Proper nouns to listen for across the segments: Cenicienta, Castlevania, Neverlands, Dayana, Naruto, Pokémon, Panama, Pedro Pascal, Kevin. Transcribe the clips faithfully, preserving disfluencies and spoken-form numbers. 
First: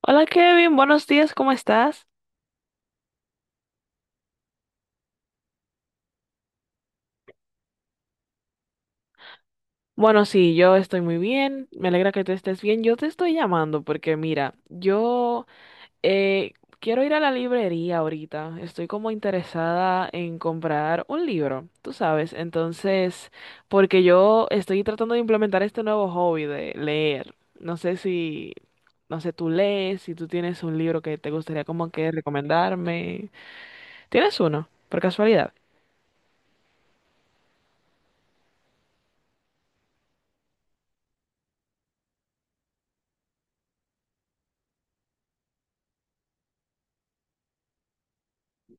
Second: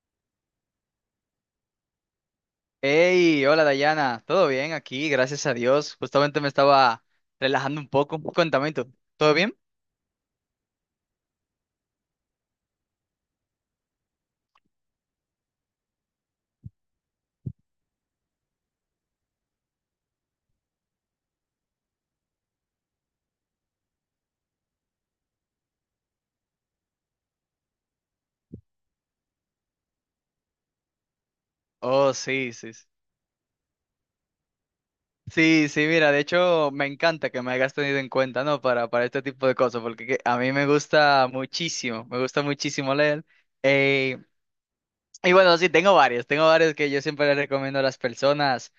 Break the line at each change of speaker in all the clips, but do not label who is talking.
Hola Kevin, buenos días, ¿cómo estás?
Hey, hola Dayana, ¿todo bien aquí? Gracias a Dios. Justamente me estaba relajando un poco. Cuéntame tú, ¿todo bien?
Bueno, sí, yo estoy muy bien, me alegra que tú estés bien. Yo te estoy llamando porque mira, yo eh, quiero ir a la librería ahorita, estoy como interesada en comprar un libro, tú sabes, entonces, porque yo estoy tratando de implementar este nuevo hobby de leer. No sé si, no sé, tú lees, si tú tienes un libro que te gustaría como que
Oh, sí, sí. Sí,
recomendarme. ¿Tienes uno, por casualidad?
sí, sí, mira, de hecho me encanta que me hayas tenido en cuenta, ¿no? Para, para este tipo de cosas, porque que- a mí me gusta muchísimo, me gusta muchísimo leer. Eh, y bueno, sí, tengo varios, tengo varios que yo siempre les recomiendo a las personas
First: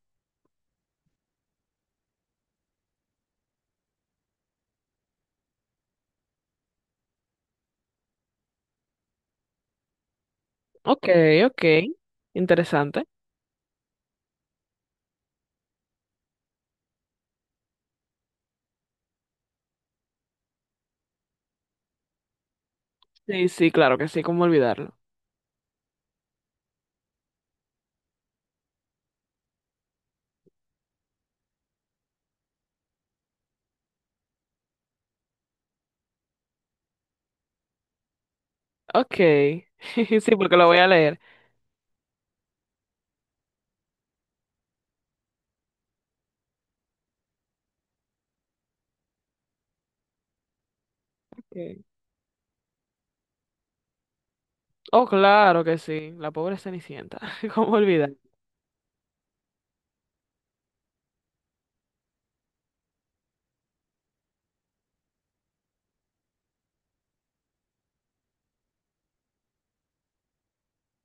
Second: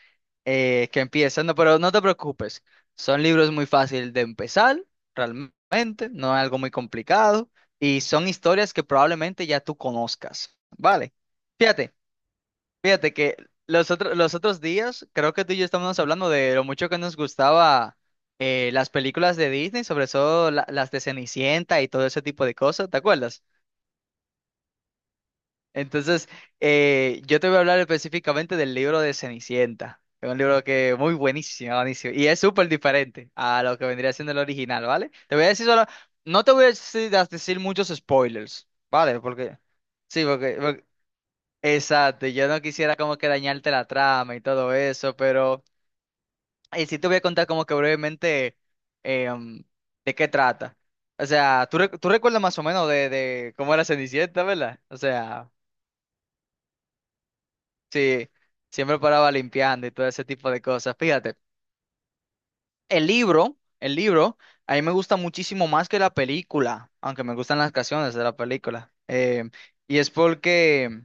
eh, que empiezan, no, pero no te preocupes, son libros muy fáciles de empezar, realmente, no es algo muy complicado, y son historias que probablemente ya tú conozcas,
Ok,
¿vale?
ok,
Fíjate,
interesante.
fíjate que los otros, los otros días, creo que tú y yo estábamos hablando de lo mucho que nos gustaba eh, las películas de Disney, sobre todo la- las de Cenicienta y todo ese tipo de cosas, ¿te acuerdas?
Sí, sí, claro que sí, cómo olvidarlo.
Entonces, eh, yo te voy a hablar específicamente del libro de Cenicienta. Es un libro que muy buenísimo, buenísimo. Y es súper diferente a lo que vendría siendo el original, ¿vale? Te voy a decir solo, no te voy a decir, a decir muchos spoilers,
Ok,
¿vale? Porque, sí,
sí, porque
porque,
lo voy
porque-
a leer.
exacto, yo no quisiera como que dañarte la trama y todo eso, pero y sí te voy a contar como que brevemente em, de qué trata. O sea, tú,
Ok.
rec- tú recuerdas más o menos de, de cómo era Cenicienta, ¿verdad? O
Oh,
sea...
claro que sí, la pobre Cenicienta, cómo olvidar.
Sí, siempre paraba limpiando y todo ese tipo de cosas. Fíjate, el libro, el libro, a mí me gusta muchísimo más que la película, aunque me gustan las canciones de la película. Eh, y es porque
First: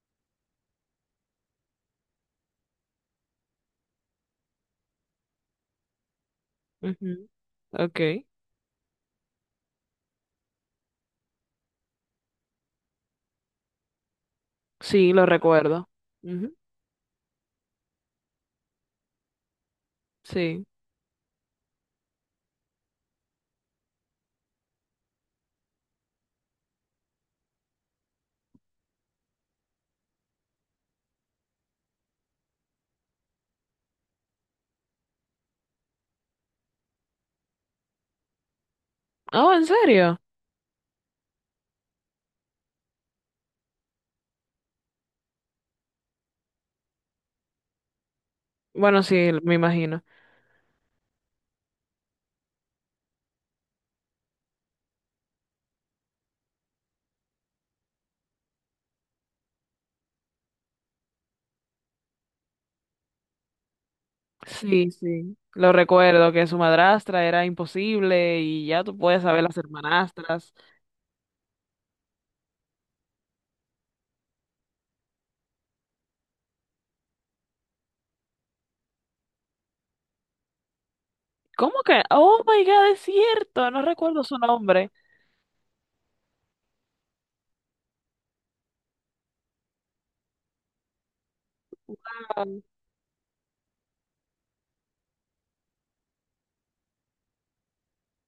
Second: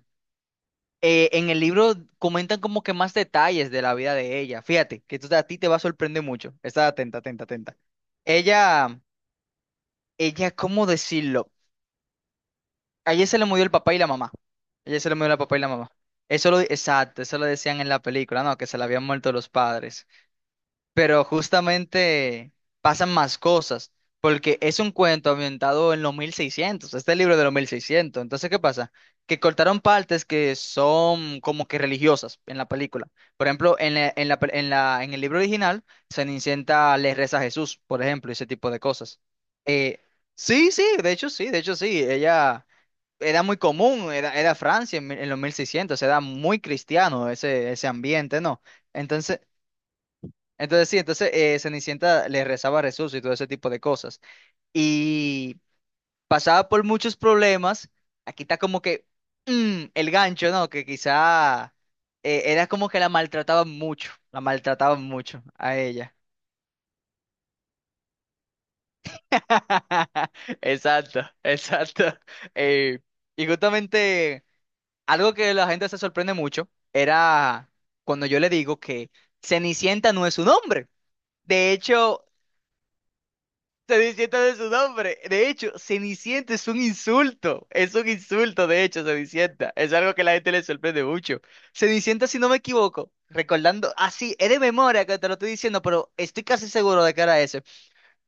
eh, en el libro comentan como que más detalles de la vida de ella. Fíjate, que esto a ti te va a sorprender mucho. Está atenta,
Ujú,
atenta, atenta.
ok,
Ella, ella, ¿cómo decirlo? A ella se le murió el papá y la mamá. A ella se
sí,
le
lo
murió el papá y la
recuerdo.
mamá. Eso
Ujú,
lo, exacto, eso lo decían en la película, ¿no? Que se le habían muerto los padres.
sí.
Pero justamente pasan más cosas, porque es un cuento ambientado en los mil seiscientos, este libro de los mil seiscientos. Entonces, ¿qué pasa? Que cortaron partes que son como que religiosas en la película. Por ejemplo, en la, en la, pe- en la- en el libro original se inicienta le reza a Jesús, por ejemplo, ese tipo de cosas.
Oh, ¿en
Eh,
serio?
sí, sí, de hecho sí, de hecho sí, ella era muy común, era, era Francia en, mil- en los mil seiscientos era muy cristiano ese, ese ambiente, ¿no?
Bueno, sí,
entonces
me imagino.
entonces sí, entonces eh, Cenicienta le rezaba a Jesús y todo ese tipo de cosas. Y pasaba por muchos problemas. Aquí está como que mm, el gancho, ¿no? Que quizá eh, era como que la maltrataban mucho, la
Sí,
maltrataban
sí,
mucho
lo
a ella.
recuerdo, que su madrastra era imposible y ya tú puedes saber las hermanastras.
Exacto, exacto. Eh, y justamente algo que la gente se sorprende mucho era cuando yo le digo que Cenicienta no es un hombre. De
¿Cómo que?
hecho,
Oh, my God, es cierto, no recuerdo su
Cenicienta de su
nombre.
nombre. De hecho, Cenicienta es un insulto. Es un insulto, de hecho, Cenicienta. Es algo que la gente le sorprende mucho. Cenicienta, si no me equivoco, recordando, así, es de memoria que te lo estoy diciendo, pero estoy casi seguro de que era ese.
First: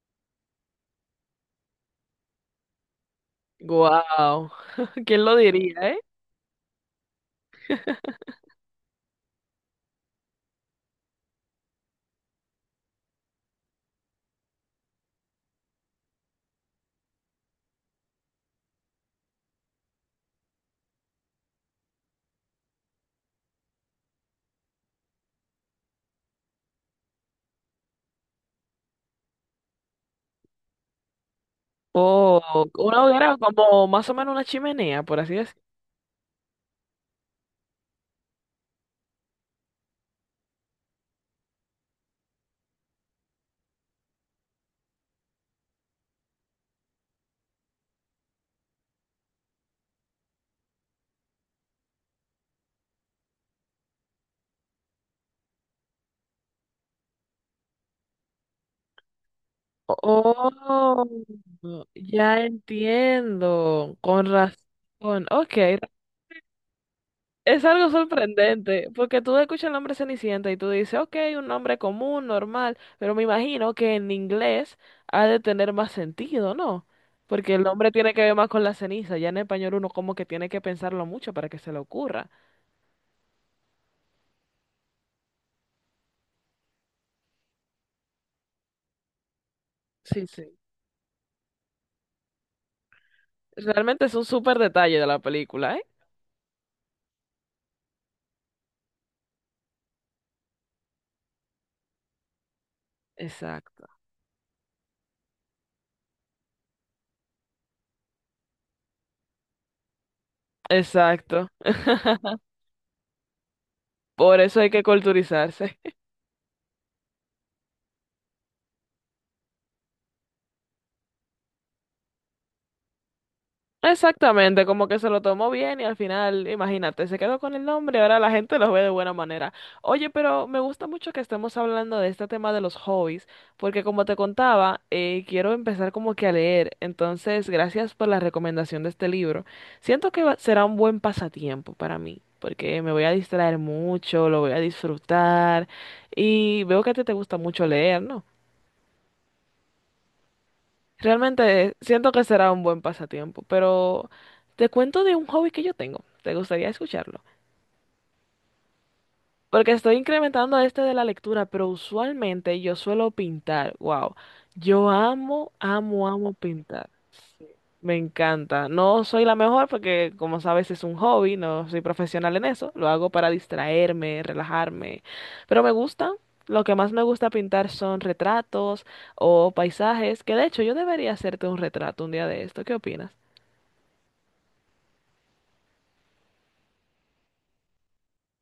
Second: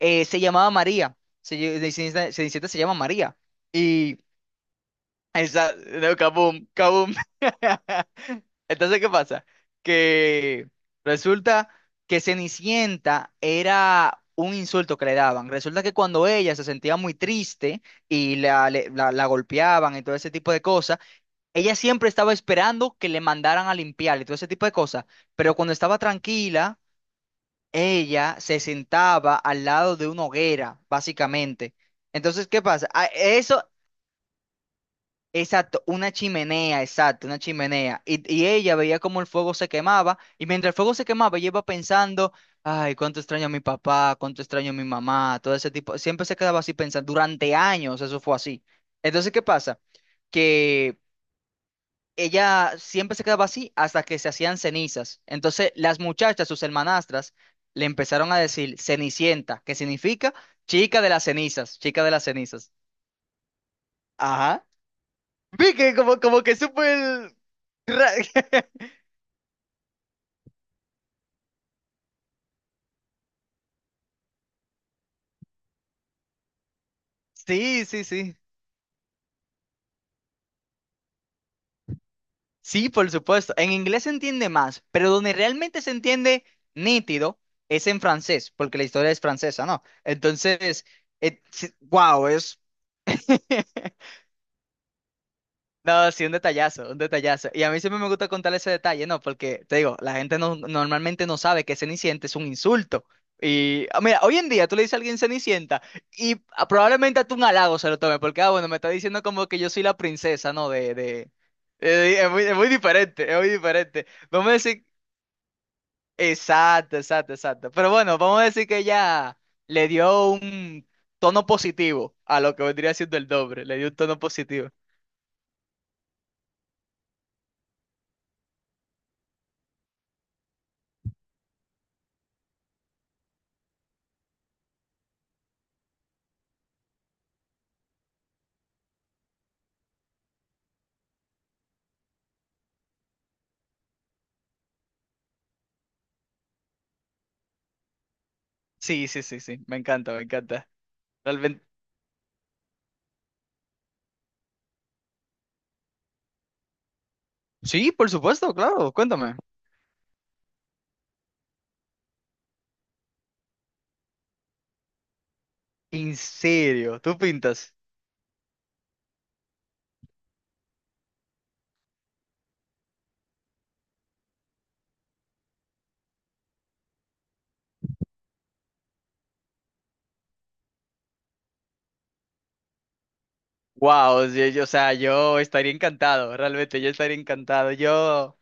eh, se llamaba María. Se, lle- Cenicienta, Cenicienta se llama María. Y
Wow, ¿quién lo
esa,
diría, eh?
no, kaboom, kaboom. Entonces, ¿qué pasa? Que resulta que Cenicienta era un insulto que le daban. Resulta que cuando ella se sentía muy triste y la, le- la, la golpeaban y todo ese tipo de cosas, ella siempre estaba esperando que le mandaran a limpiar y todo ese tipo de cosas. Pero cuando estaba tranquila, ella se sentaba al lado de una hoguera, básicamente. Entonces, ¿qué
Oh,
pasa?
una
A-
hoguera
Eso,
como más o menos una chimenea, por así decirlo.
exacto, una chimenea, exacto, una chimenea. Y, y ella veía cómo el fuego se quemaba, y mientras el fuego se quemaba, ella iba pensando, ay, cuánto extraño a mi papá, cuánto extraño a mi mamá, todo ese tipo. Siempre se quedaba así pensando, durante años eso fue así. Entonces, ¿qué pasa? Que ella siempre se quedaba así hasta que se hacían cenizas. Entonces, las muchachas, sus hermanastras, le empezaron a decir Cenicienta, que significa chica
Oh,
de las cenizas, chica de las
ya
cenizas.
entiendo. Con
Ajá.
razón. Ok.
Vi que como, como que supo el...
Es algo
ra-
sorprendente, porque tú escuchas el nombre Cenicienta y tú dices, ok, un nombre común, normal, pero me imagino que en inglés ha de tener más sentido, ¿no? Porque el
Sí,
nombre
sí,
tiene que ver
sí.
más con la ceniza, ya en español uno como que tiene que pensarlo mucho para que se le ocurra.
Sí, por supuesto. En inglés se entiende más, pero donde realmente se entiende nítido es en francés, porque la historia es francesa, ¿no?
Sí, sí.
Entonces, wow, es...
Realmente es un súper detalle de la película, ¿eh?
No, sí, un detallazo, un detallazo. Y a mí siempre me gusta contar ese detalle, ¿no? Porque, te digo, la gente no, normalmente no sabe que Cenicienta es un insulto.
Exacto.
Y, ah, mira, hoy en día tú le dices a alguien Cenicienta y ah, probablemente a tú un halago se lo tome, porque, ah, bueno, me está diciendo como que yo soy la princesa, ¿no? De, de...
Exacto.
eh, es muy, es muy, diferente, es muy diferente.
Por
Vamos a
eso hay que
decir,
culturizarse.
exacto, exacto, exacto. Pero bueno, vamos a decir que ella le dio un tono positivo a lo que vendría siendo el doble, le dio un tono
Exactamente,
positivo.
como que se lo tomó bien y al final, imagínate, se quedó con el nombre ahora la gente lo ve de buena manera. Oye, pero me gusta mucho que estemos hablando de este tema de los hobbies, porque como te contaba, eh, quiero empezar como que a leer. Entonces, gracias por la recomendación de este libro. Siento que va- será un buen pasatiempo para mí, porque me voy a distraer mucho, lo voy a disfrutar y veo que a ti te gusta mucho leer, ¿no?
Sí, sí, sí, sí, me encanta, me encanta. Realmente.
Realmente siento que será un buen pasatiempo, pero te cuento de un hobby que yo tengo. ¿Te gustaría escucharlo?
Sí, por supuesto, claro, cuéntame.
Porque estoy incrementando este de la lectura, pero usualmente yo suelo pintar. Wow. Yo amo, amo,
En
amo pintar.
serio, tú pintas.
Me encanta. No soy la mejor porque, como sabes, es un hobby, no soy profesional en eso. Lo hago para distraerme, relajarme. Pero me gusta. Lo que más me gusta pintar son retratos o paisajes, que de hecho yo debería hacerte un retrato un día de esto. ¿Qué opinas?
Wow, o sea, yo estaría encantado, realmente, yo estaría encantado. Yo,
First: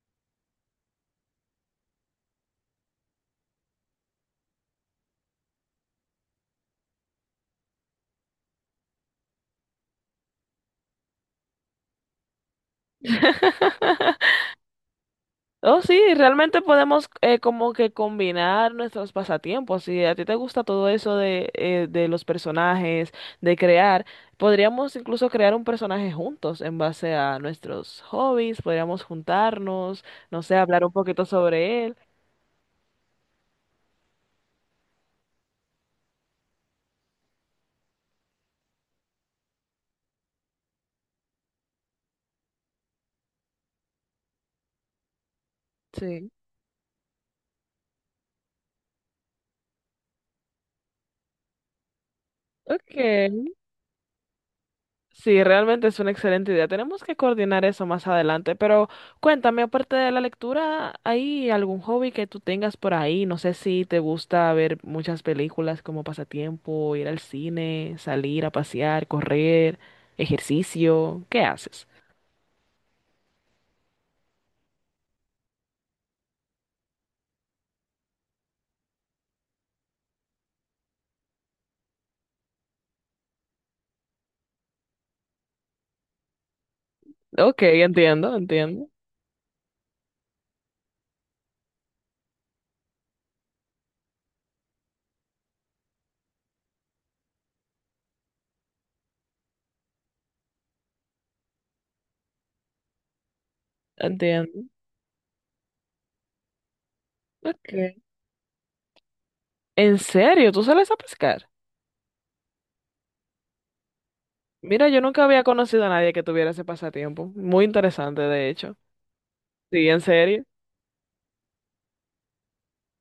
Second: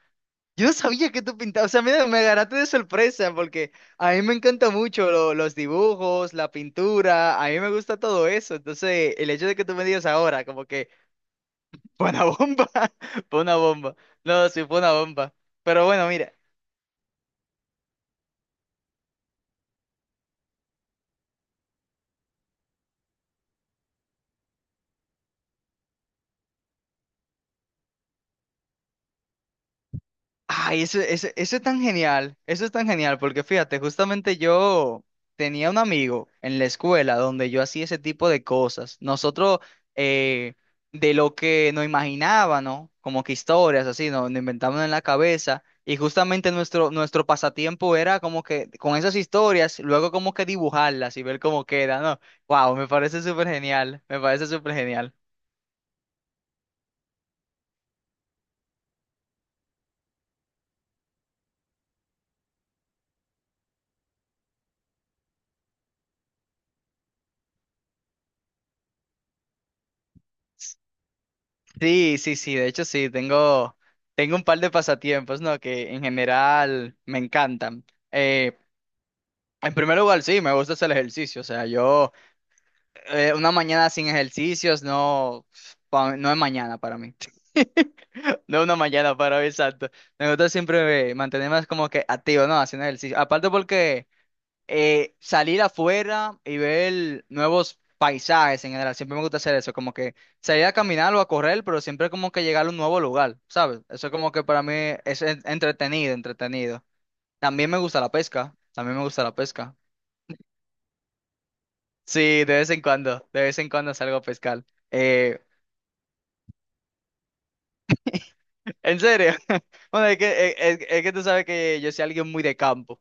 yo no sabía que tú pintabas, o sea, mira, me agarraste de sorpresa porque a mí me encanta mucho lo- los dibujos, la pintura, a mí me gusta todo eso. Entonces, el hecho de que tú me digas ahora, como que fue una bomba, fue una bomba. No, sí, fue una bomba.
Oh,
Pero
sí,
bueno, mira.
realmente podemos eh, como que combinar nuestros pasatiempos. Si a ti te gusta todo eso de, eh, de los personajes, de crear, podríamos incluso crear un personaje juntos en base a nuestros hobbies, podríamos juntarnos, no sé,
Ay,
hablar un
eso,
poquito
eso, eso es tan
sobre él.
genial, eso es tan genial, porque fíjate, justamente yo tenía un amigo en la escuela donde yo hacía ese tipo de cosas. Nosotros, eh, de lo que nos imaginábamos, como que historias así, nos, nos inventábamos en la cabeza, y
Sí.
justamente nuestro, nuestro, pasatiempo era como que con esas historias, luego como que dibujarlas y ver cómo queda, ¿no? Wow, me parece
Ok.
súper genial, me parece súper genial.
Sí, realmente es una excelente idea. Tenemos que coordinar eso más adelante, pero cuéntame, aparte de la lectura, ¿hay algún hobby que tú tengas por ahí? No sé si te gusta ver muchas películas como pasatiempo, ir al cine, salir a pasear, correr, ejercicio, ¿qué haces?
Sí, sí, sí, de hecho sí, tengo, tengo un par de pasatiempos, ¿no? Que en general me encantan. Eh, en primer lugar, sí, me gusta hacer ejercicio, o sea, yo eh, una mañana sin ejercicios no, pa- no es mañana para mí,
Ok, entiendo,
no es una
entiendo,
mañana para mí, exacto. Me gusta siempre eh, mantenerme como que activo, ¿no? Haciendo ejercicio. Aparte porque... eh, salir afuera y ver nuevos paisajes en general. Siempre me gusta hacer eso, como que salir a caminar o a correr, pero siempre como que llegar a un nuevo lugar, ¿sabes? Eso como que para
entiendo.
mí es en- entretenido, entretenido. También me gusta
Okay.
la pesca, también me gusta la pesca.
¿En serio? ¿Tú sales a pescar?
Sí, de vez en cuando, de vez en cuando salgo a pescar.
Mira, yo nunca
Eh,
había conocido a nadie que tuviera ese pasatiempo. Muy interesante, de hecho.
en serio,
Sí, en
bueno, es
serio.
que, es, es- es que tú sabes que yo soy alguien muy de campo,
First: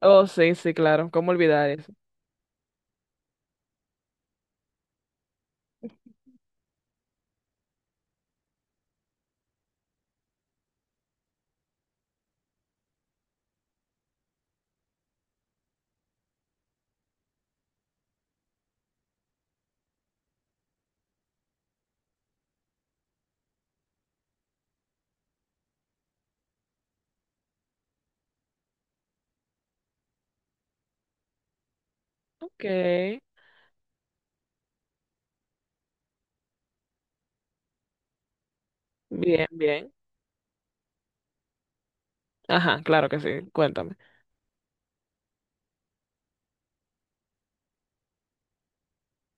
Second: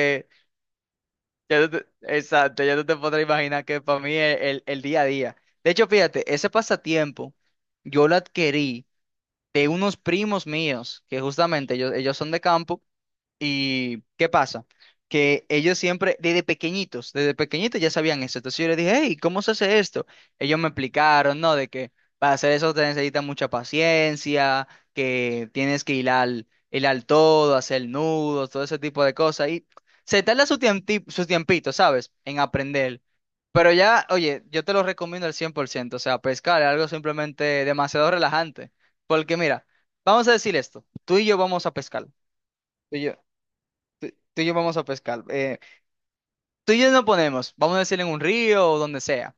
Oh, sí, sí, claro. ¿Cómo
Ya
olvidar
tú
eso?
te- exacto, ya tú te podrás imaginar que para mí es el, el día a día. De hecho, fíjate, ese pasatiempo yo lo adquirí de unos primos míos, que justamente ellos, ellos son de campo. ¿Y qué pasa? Que ellos siempre, desde pequeñitos, desde pequeñitos ya sabían eso. Entonces yo les dije, hey, ¿cómo se hace esto? Ellos me explicaron, ¿no? De que para hacer eso te necesita mucha paciencia, que tienes que hilar, hilar todo, hacer nudos, todo ese tipo de cosas. Y se tarda su tiempi- su tiempito, ¿sabes? En
Ok,
aprender. Pero ya, oye, yo te lo recomiendo al cien por ciento. O sea, pescar es algo simplemente demasiado relajante. Porque
bien,
mira,
bien.
vamos a decir esto. Tú y yo vamos a pescar.
Ajá,
tú y
claro
yo-
que sí, cuéntame.
Tú y yo vamos a pescar. Eh, tú y yo nos ponemos, vamos a decir en un río o donde sea.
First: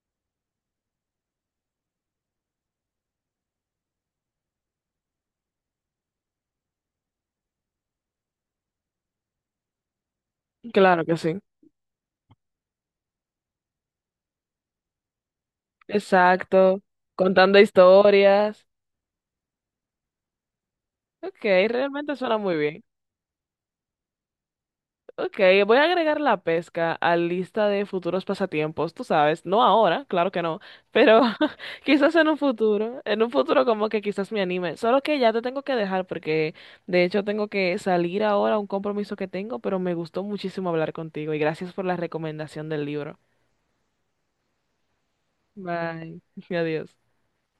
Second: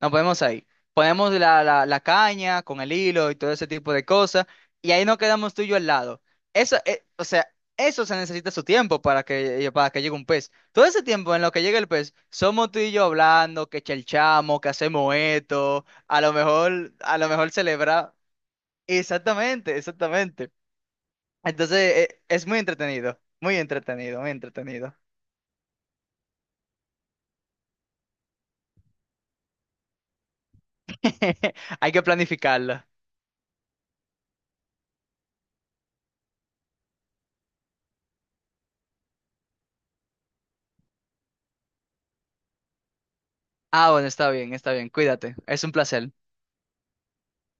Nos ponemos ahí. Ponemos la, la, la caña con el hilo y todo ese tipo de cosas. Y ahí nos quedamos tú y yo al lado. Eso, eh, o sea, eso se necesita su tiempo para que, eh, para que llegue un pez. Todo ese
Claro que sí.
tiempo en lo que llega el pez, somos tú y yo hablando, que chelchamos, que hacemos esto, a lo
Exacto.
mejor, a lo mejor
Contando
celebrar.
historias.
Exactamente, exactamente.
Ok,
Entonces,
realmente
eh,
suena
es
muy
muy
bien.
entretenido, muy entretenido, muy entretenido.
Ok, voy a agregar la pesca a lista de futuros pasatiempos, tú sabes, no ahora, claro que no, pero
Hay que
quizás en un
planificarlo.
futuro, en un futuro como que quizás me anime, solo que ya te tengo que dejar porque de hecho tengo que salir ahora a un compromiso que tengo, pero me gustó muchísimo hablar contigo y gracias por la recomendación del libro.
Ah, bueno, está bien, está bien. Cuídate. Es un placer.
Bye, adiós.